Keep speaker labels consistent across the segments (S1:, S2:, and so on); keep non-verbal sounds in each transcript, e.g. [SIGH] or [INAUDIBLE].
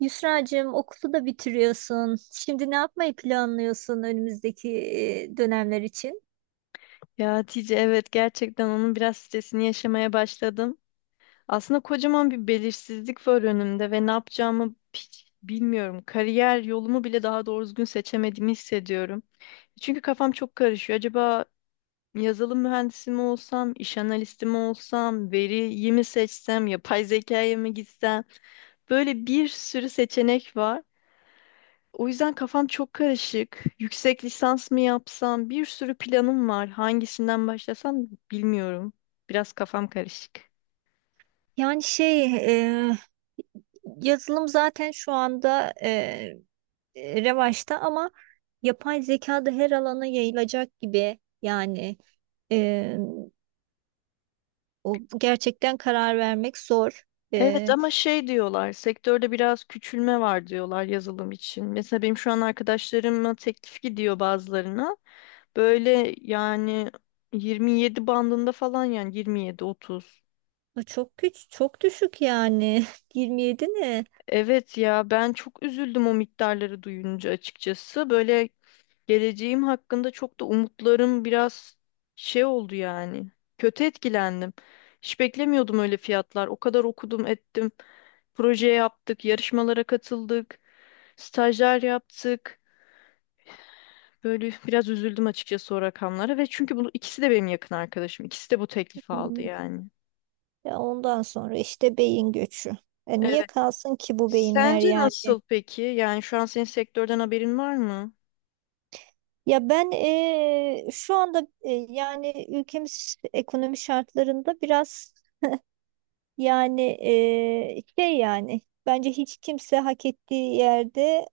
S1: Yusra'cığım, okulu da bitiriyorsun. Şimdi ne yapmayı planlıyorsun önümüzdeki dönemler için?
S2: Ya Hatice evet gerçekten onun biraz stresini yaşamaya başladım. Aslında kocaman bir belirsizlik var önümde ve ne yapacağımı hiç bilmiyorum. Kariyer yolumu bile daha doğru düzgün seçemediğimi hissediyorum. Çünkü kafam çok karışıyor. Acaba yazılım mühendisi mi olsam, iş analisti mi olsam, veriyi mi seçsem, yapay zekaya mı gitsem? Böyle bir sürü seçenek var. O yüzden kafam çok karışık. Yüksek lisans mı yapsam? Bir sürü planım var. Hangisinden başlasam bilmiyorum. Biraz kafam karışık.
S1: Yani e, yazılım zaten şu anda revaçta ama yapay zeka da her alana yayılacak gibi. Yani e, o gerçekten karar vermek zor.
S2: Evet
S1: E,
S2: ama şey diyorlar, sektörde biraz küçülme var diyorlar yazılım için. Mesela benim şu an arkadaşlarıma teklif gidiyor bazılarına. Böyle yani 27 bandında falan yani 27-30.
S1: O çok güç, çok düşük yani. [LAUGHS] 27 ne?
S2: Evet ya ben çok üzüldüm o miktarları duyunca açıkçası. Böyle geleceğim hakkında çok da umutlarım biraz şey oldu yani. Kötü etkilendim. Hiç beklemiyordum öyle fiyatlar. O kadar okudum, ettim. Proje yaptık, yarışmalara katıldık, stajlar yaptık. Böyle biraz üzüldüm açıkçası o rakamlara ve çünkü bunu ikisi de benim yakın arkadaşım. İkisi de bu teklifi aldı
S1: Hmm.
S2: yani.
S1: Ya ondan sonra işte beyin göçü. Niye
S2: Evet.
S1: kalsın ki bu beyinler
S2: Sence
S1: yani?
S2: nasıl peki? Yani şu an senin sektörden haberin var mı?
S1: Ya ben şu anda yani ülkemiz ekonomi şartlarında biraz yani şey yani bence hiç kimse hak ettiği yerde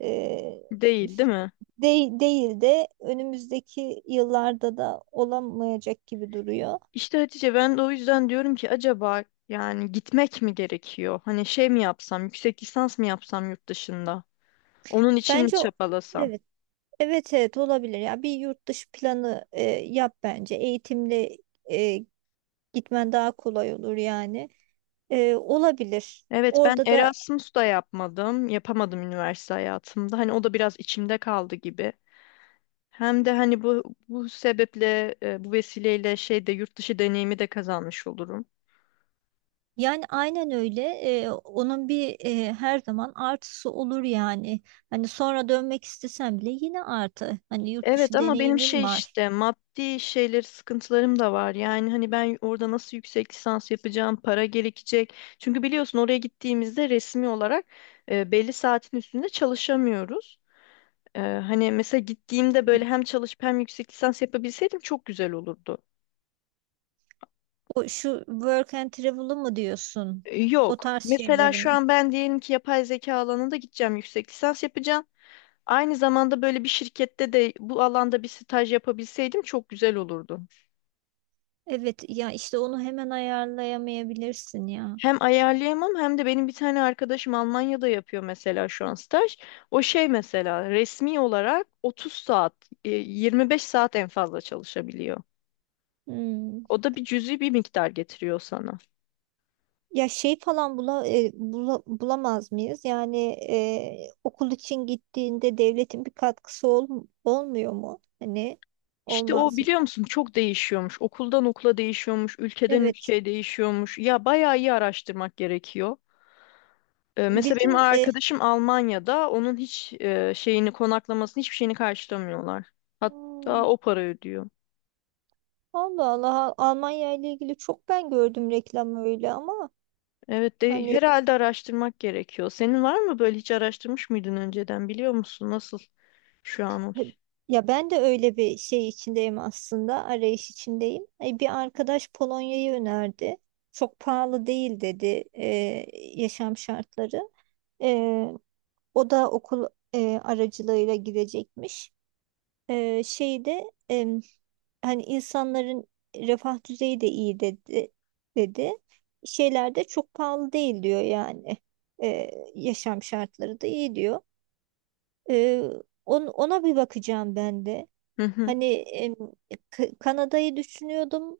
S1: eee,
S2: Değil, değil mi?
S1: değil, değil de önümüzdeki yıllarda da olamayacak gibi duruyor.
S2: İşte Hatice ben de o yüzden diyorum ki acaba yani gitmek mi gerekiyor? Hani şey mi yapsam, yüksek lisans mı yapsam yurt dışında? Onun için mi
S1: Bence o-
S2: çabalasam?
S1: evet, evet olabilir ya, bir yurt dışı planı yap bence, eğitimle e, gitmen daha kolay olur yani. Olabilir.
S2: Evet ben
S1: Orada da
S2: Erasmus da yapmadım, yapamadım üniversite hayatımda. Hani o da biraz içimde kaldı gibi. Hem de hani bu sebeple, bu vesileyle şey de yurt dışı deneyimi de kazanmış olurum.
S1: yani aynen öyle. Onun bir her zaman artısı olur yani. Hani sonra dönmek istesem bile yine artı. Hani yurt
S2: Evet
S1: dışı
S2: ama benim şey
S1: deneyimin var.
S2: işte maddi şeyleri sıkıntılarım da var. Yani hani ben orada nasıl yüksek lisans yapacağım, para gerekecek. Çünkü biliyorsun oraya gittiğimizde resmi olarak belli saatin üstünde çalışamıyoruz. Hani mesela gittiğimde böyle hem çalışıp hem yüksek lisans yapabilseydim çok güzel olurdu.
S1: O şu work and travel'ı mı diyorsun? O
S2: Yok.
S1: tarz
S2: Mesela
S1: şeyleri
S2: şu
S1: mi?
S2: an ben diyelim ki yapay zeka alanında gideceğim, yüksek lisans yapacağım. Aynı zamanda böyle bir şirkette de bu alanda bir staj yapabilseydim çok güzel olurdu.
S1: Evet ya, işte onu hemen ayarlayamayabilirsin ya.
S2: Hem ayarlayamam hem de benim bir tane arkadaşım Almanya'da yapıyor mesela şu an staj. O şey mesela resmi olarak 30 saat, 25 saat en fazla çalışabiliyor.
S1: Hmm.
S2: O da bir cüzi bir miktar getiriyor sana.
S1: Ya şey falan bula, e, bula- bulamaz mıyız? Yani okul için gittiğinde devletin bir katkısı olmuyor mu? Hani
S2: İşte o
S1: olmaz
S2: biliyor
S1: mı?
S2: musun çok değişiyormuş. Okuldan okula değişiyormuş, ülkeden
S1: Evet.
S2: ülkeye değişiyormuş. Ya bayağı iyi araştırmak gerekiyor. Mesela benim
S1: Bizim
S2: arkadaşım Almanya'da onun hiç şeyini konaklamasını hiçbir şeyini karşılamıyorlar. Hatta
S1: hmm,
S2: o para ödüyor.
S1: Allah Allah, Almanya ile ilgili çok ben gördüm reklam öyle ama
S2: Evet de
S1: hani
S2: herhalde araştırmak gerekiyor. Senin var mı böyle hiç araştırmış mıydın önceden biliyor musun nasıl şu an o?
S1: he- ya ben de öyle bir şey içindeyim, aslında arayış içindeyim. Bir arkadaş Polonya'yı önerdi. Çok pahalı değil dedi e, yaşam şartları. E, O da okul aracılığıyla gidecekmiş. Ee, şeyde em, hani insanların refah düzeyi de iyi dedi. Şeyler de çok pahalı değil diyor yani. Yaşam şartları da iyi diyor. Ee, Ona bir bakacağım ben de.
S2: Hı hı.
S1: Hani em, Kanada'yı düşünüyordum.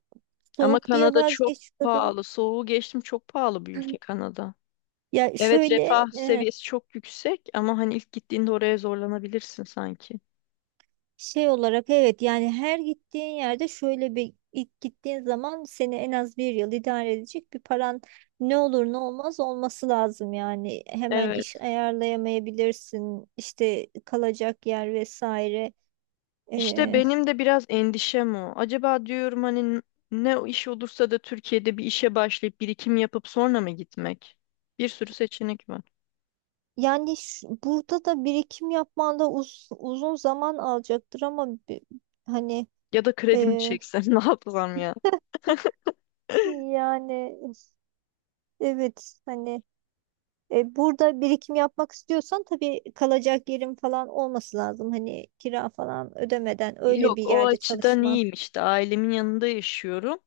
S2: Ama
S1: Soğuk diye
S2: Kanada çok
S1: vazgeçiyordum.
S2: pahalı. Soğuğu geçtim çok pahalı bir ülke
S1: [LAUGHS]
S2: Kanada.
S1: Ya
S2: Evet
S1: şöyle
S2: refah seviyesi çok yüksek ama hani ilk gittiğinde oraya zorlanabilirsin sanki.
S1: şey olarak, evet yani her gittiğin yerde şöyle bir, ilk gittiğin zaman seni en az bir yıl idare edecek bir paran ne olur ne olmaz olması lazım yani, hemen
S2: Evet.
S1: iş ayarlayamayabilirsin, işte kalacak yer vesaire.
S2: İşte
S1: Ee,
S2: benim de biraz endişem o. Acaba diyorum hani ne o iş olursa da Türkiye'de bir işe başlayıp birikim yapıp sonra mı gitmek? Bir sürü seçenek var.
S1: Yani burada da birikim yapman da uzun zaman alacaktır ama hani
S2: Ya da kredi mi
S1: e,
S2: çeksem [LAUGHS] ne yapsam?
S1: [LAUGHS] yani evet hani burada birikim yapmak istiyorsan tabii kalacak yerin falan olması lazım. Hani kira falan ödemeden öyle bir
S2: Yok o
S1: yerde
S2: açıdan
S1: çalışman.
S2: iyiyim işte ailemin yanında yaşıyorum.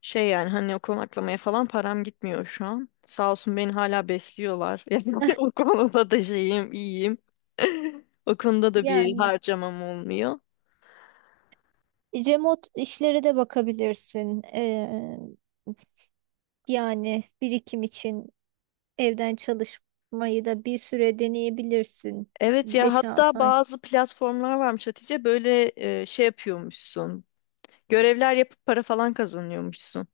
S2: Şey yani hani o konaklamaya falan param gitmiyor şu an. Sağ olsun beni hala besliyorlar. [LAUGHS] Yani
S1: [LAUGHS]
S2: o konuda da şeyim iyiyim. [LAUGHS] O konuda da bir
S1: Yani
S2: harcamam olmuyor.
S1: remote işlere de bakabilirsin. Yani birikim için evden çalışmayı da bir süre deneyebilirsin.
S2: Evet ya
S1: Beş
S2: hatta
S1: altı ay.
S2: bazı platformlar varmış Hatice böyle şey yapıyormuşsun. Görevler yapıp para falan kazanıyormuşsun.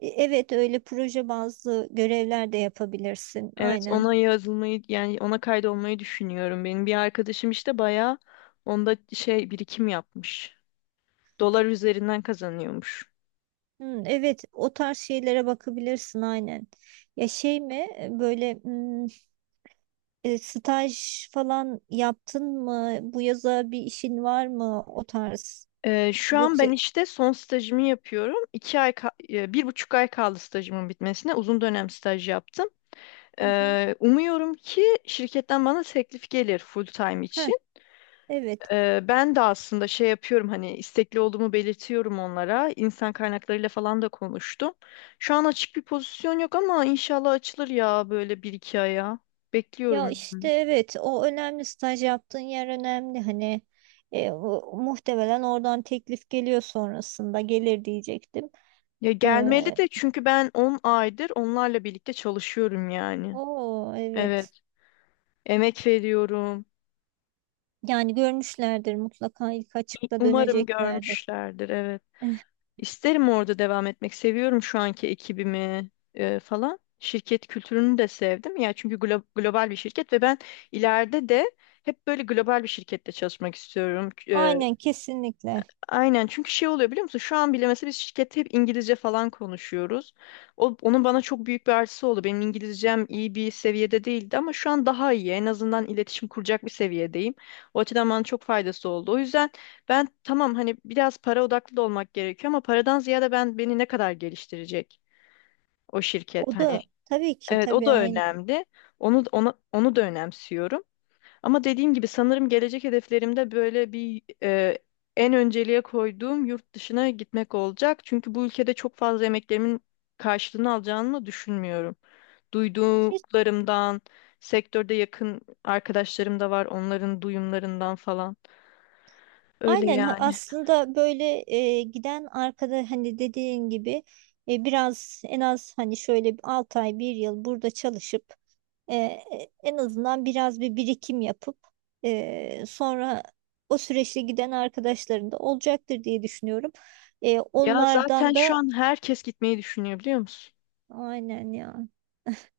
S1: Evet, öyle proje bazlı görevler de yapabilirsin.
S2: Evet
S1: Aynen.
S2: ona yazılmayı yani ona kaydolmayı düşünüyorum. Benim bir arkadaşım işte bayağı onda şey birikim yapmış. Dolar üzerinden kazanıyormuş.
S1: Hmm, evet, o tarz şeylere bakabilirsin aynen. Ya böyle hmm, staj falan yaptın mı? Bu yaza bir işin var mı, o tarz?
S2: Şu an
S1: Yoksa
S2: ben işte son stajımı yapıyorum. 2 ay, 1,5 ay kaldı stajımın bitmesine. Uzun dönem staj yaptım.
S1: hı hı.
S2: Umuyorum ki şirketten bana teklif gelir full time
S1: Heh,
S2: için.
S1: evet.
S2: Ben de aslında şey yapıyorum hani istekli olduğumu belirtiyorum onlara. İnsan kaynaklarıyla falan da konuştum. Şu an açık bir pozisyon yok ama inşallah açılır ya böyle bir iki aya.
S1: Ya
S2: Bekliyorum.
S1: işte evet, o önemli, staj yaptığın yer önemli hani. Muhtemelen oradan teklif geliyor, sonrasında gelir diyecektim.
S2: Ya gelmeli
S1: E,
S2: de çünkü ben 10 aydır onlarla birlikte çalışıyorum yani.
S1: O evet.
S2: Evet. Emek veriyorum.
S1: Yani görmüşlerdir mutlaka, ilk açıkta
S2: Umarım
S1: döneceklerdir.
S2: görmüşlerdir. Evet.
S1: [LAUGHS]
S2: İsterim orada devam etmek. Seviyorum şu anki ekibimi falan. Şirket kültürünü de sevdim. Ya çünkü global bir şirket ve ben ileride de hep böyle global bir şirkette çalışmak istiyorum.
S1: Aynen, kesinlikle.
S2: Aynen çünkü şey oluyor biliyor musun? Şu an bile mesela biz şirkette hep İngilizce falan konuşuyoruz. Onun bana çok büyük bir artısı oldu. Benim İngilizcem iyi bir seviyede değildi ama şu an daha iyi. En azından iletişim kuracak bir seviyedeyim. O açıdan bana çok faydası oldu. O yüzden ben tamam hani biraz para odaklı da olmak gerekiyor ama paradan ziyade ben beni ne kadar geliştirecek o şirket
S1: O
S2: hani.
S1: da tabii ki,
S2: Evet o
S1: tabii
S2: da
S1: aynen.
S2: önemli. Onu da önemsiyorum. Ama dediğim gibi sanırım gelecek hedeflerimde böyle bir en önceliğe koyduğum yurt dışına gitmek olacak. Çünkü bu ülkede çok fazla emeklerimin karşılığını alacağını düşünmüyorum. Duyduklarımdan, sektörde yakın arkadaşlarım da var, onların duyumlarından falan. Öyle
S1: Aynen
S2: yani.
S1: Aslında böyle giden arkada, hani dediğin gibi biraz en az hani şöyle 6 ay bir yıl burada çalışıp e, e, en azından biraz bir birikim yapıp sonra o süreçte giden arkadaşların da olacaktır diye düşünüyorum.
S2: Ya zaten
S1: Onlardan
S2: şu
S1: da
S2: an herkes gitmeyi düşünüyor biliyor musun?
S1: aynen ya,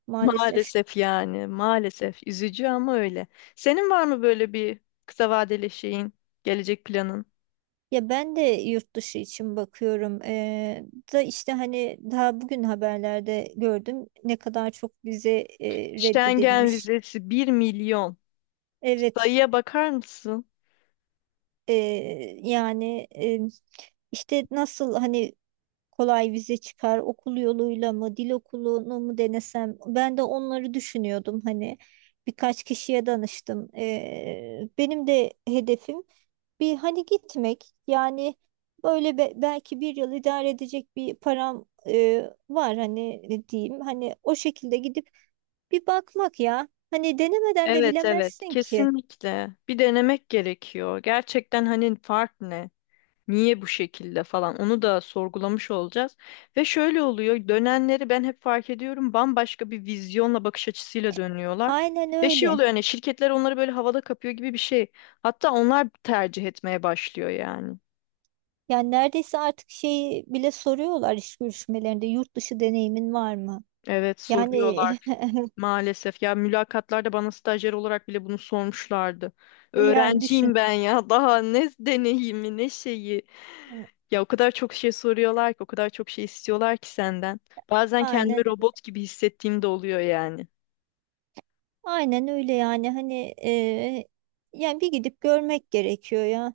S2: [LAUGHS]
S1: maalesef.
S2: Maalesef yani, maalesef. Üzücü ama öyle. Senin var mı böyle bir kısa vadeli şeyin, gelecek planın?
S1: Ya ben de yurt dışı için bakıyorum. Da işte hani daha bugün haberlerde gördüm ne kadar çok vize
S2: Schengen
S1: reddedilmiş.
S2: vizesi 1.000.000.
S1: Evet,
S2: Sayıya bakar mısın?
S1: e, yani işte nasıl hani kolay vize çıkar, okul yoluyla mı, dil okulunu mu denesem, ben de onları düşünüyordum hani. Birkaç kişiye danıştım. Benim de hedefim bir hani gitmek yani, böyle belki bir yıl idare edecek bir param var, hani ne diyeyim, hani o şekilde gidip bir bakmak. Ya hani, denemeden de
S2: Evet evet
S1: bilemezsin ki.
S2: kesinlikle. Bir denemek gerekiyor. Gerçekten hani fark ne? Niye bu şekilde falan onu da sorgulamış olacağız. Ve şöyle oluyor dönenleri ben hep fark ediyorum bambaşka bir vizyonla bakış açısıyla dönüyorlar.
S1: Aynen
S2: Ve şey
S1: öyle
S2: oluyor hani şirketler onları böyle havada kapıyor gibi bir şey. Hatta onlar tercih etmeye başlıyor yani.
S1: yani. Neredeyse artık şeyi bile soruyorlar iş görüşmelerinde, yurt dışı deneyimin var mı
S2: Evet
S1: yani.
S2: soruyorlar
S1: [LAUGHS]
S2: maalesef. Ya mülakatlarda bana stajyer olarak bile bunu sormuşlardı.
S1: Yani düşün,
S2: Öğrenciyim ben ya [LAUGHS] daha ne deneyimi ne şeyi. Ya o kadar çok şey soruyorlar ki o kadar çok şey istiyorlar ki senden. Bazen
S1: aynen,
S2: kendimi robot gibi hissettiğim de oluyor yani.
S1: aynen öyle yani. Hani yani bir gidip görmek gerekiyor ya.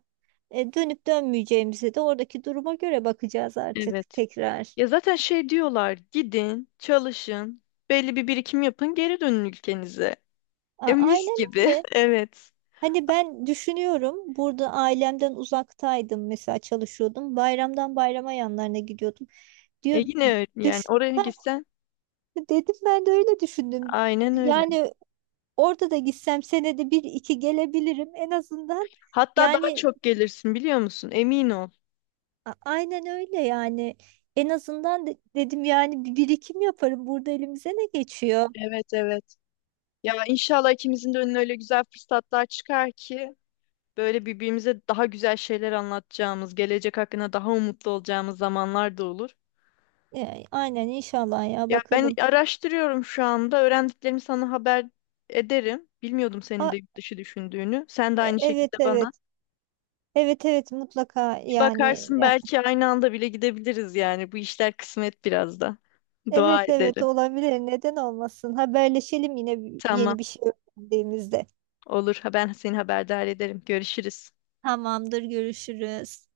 S1: Dönüp dönmeyeceğimize de oradaki duruma göre bakacağız artık
S2: Evet.
S1: tekrar.
S2: Ya zaten şey diyorlar gidin çalışın belli bir birikim yapın geri dönün ülkenize. E mis
S1: Aynen
S2: gibi
S1: öyle.
S2: [LAUGHS] evet.
S1: Hani ben düşünüyorum, burada ailemden uzaktaydım mesela, çalışıyordum. Bayramdan bayrama yanlarına gidiyordum.
S2: E
S1: Diyor,
S2: yine öyle yani
S1: düş
S2: oraya
S1: Ha,
S2: gitsen
S1: dedim ben de öyle düşündüm.
S2: aynen öyle.
S1: Yani orada da gitsem senede bir iki gelebilirim en azından.
S2: Hatta daha
S1: Yani
S2: çok gelirsin biliyor musun? Emin ol.
S1: aynen öyle yani. En azından dedim yani bir birikim yaparım. Burada elimize ne geçiyor?
S2: Evet evet. Ya inşallah ikimizin de önüne öyle güzel fırsatlar çıkar ki böyle birbirimize daha güzel şeyler anlatacağımız, gelecek hakkında daha umutlu olacağımız zamanlar da olur.
S1: Aynen inşallah, ya
S2: Ya ben
S1: bakalım.
S2: araştırıyorum şu anda. Öğrendiklerimi sana haber ederim. Bilmiyordum senin de
S1: A,
S2: yurt dışı düşündüğünü. Sen de aynı
S1: evet
S2: şekilde bana.
S1: evet. Evet evet, mutlaka
S2: Bir
S1: yani.
S2: bakarsın
S1: Ya,
S2: belki aynı anda bile gidebiliriz yani. Bu işler kısmet biraz da.
S1: evet
S2: Dua
S1: evet,
S2: edelim.
S1: olabilir. Neden olmasın? Haberleşelim yine
S2: Tamam,
S1: yeni bir şey öğrendiğimizde.
S2: olur. Ben seni haberdar ederim. Görüşürüz.
S1: Tamamdır, görüşürüz.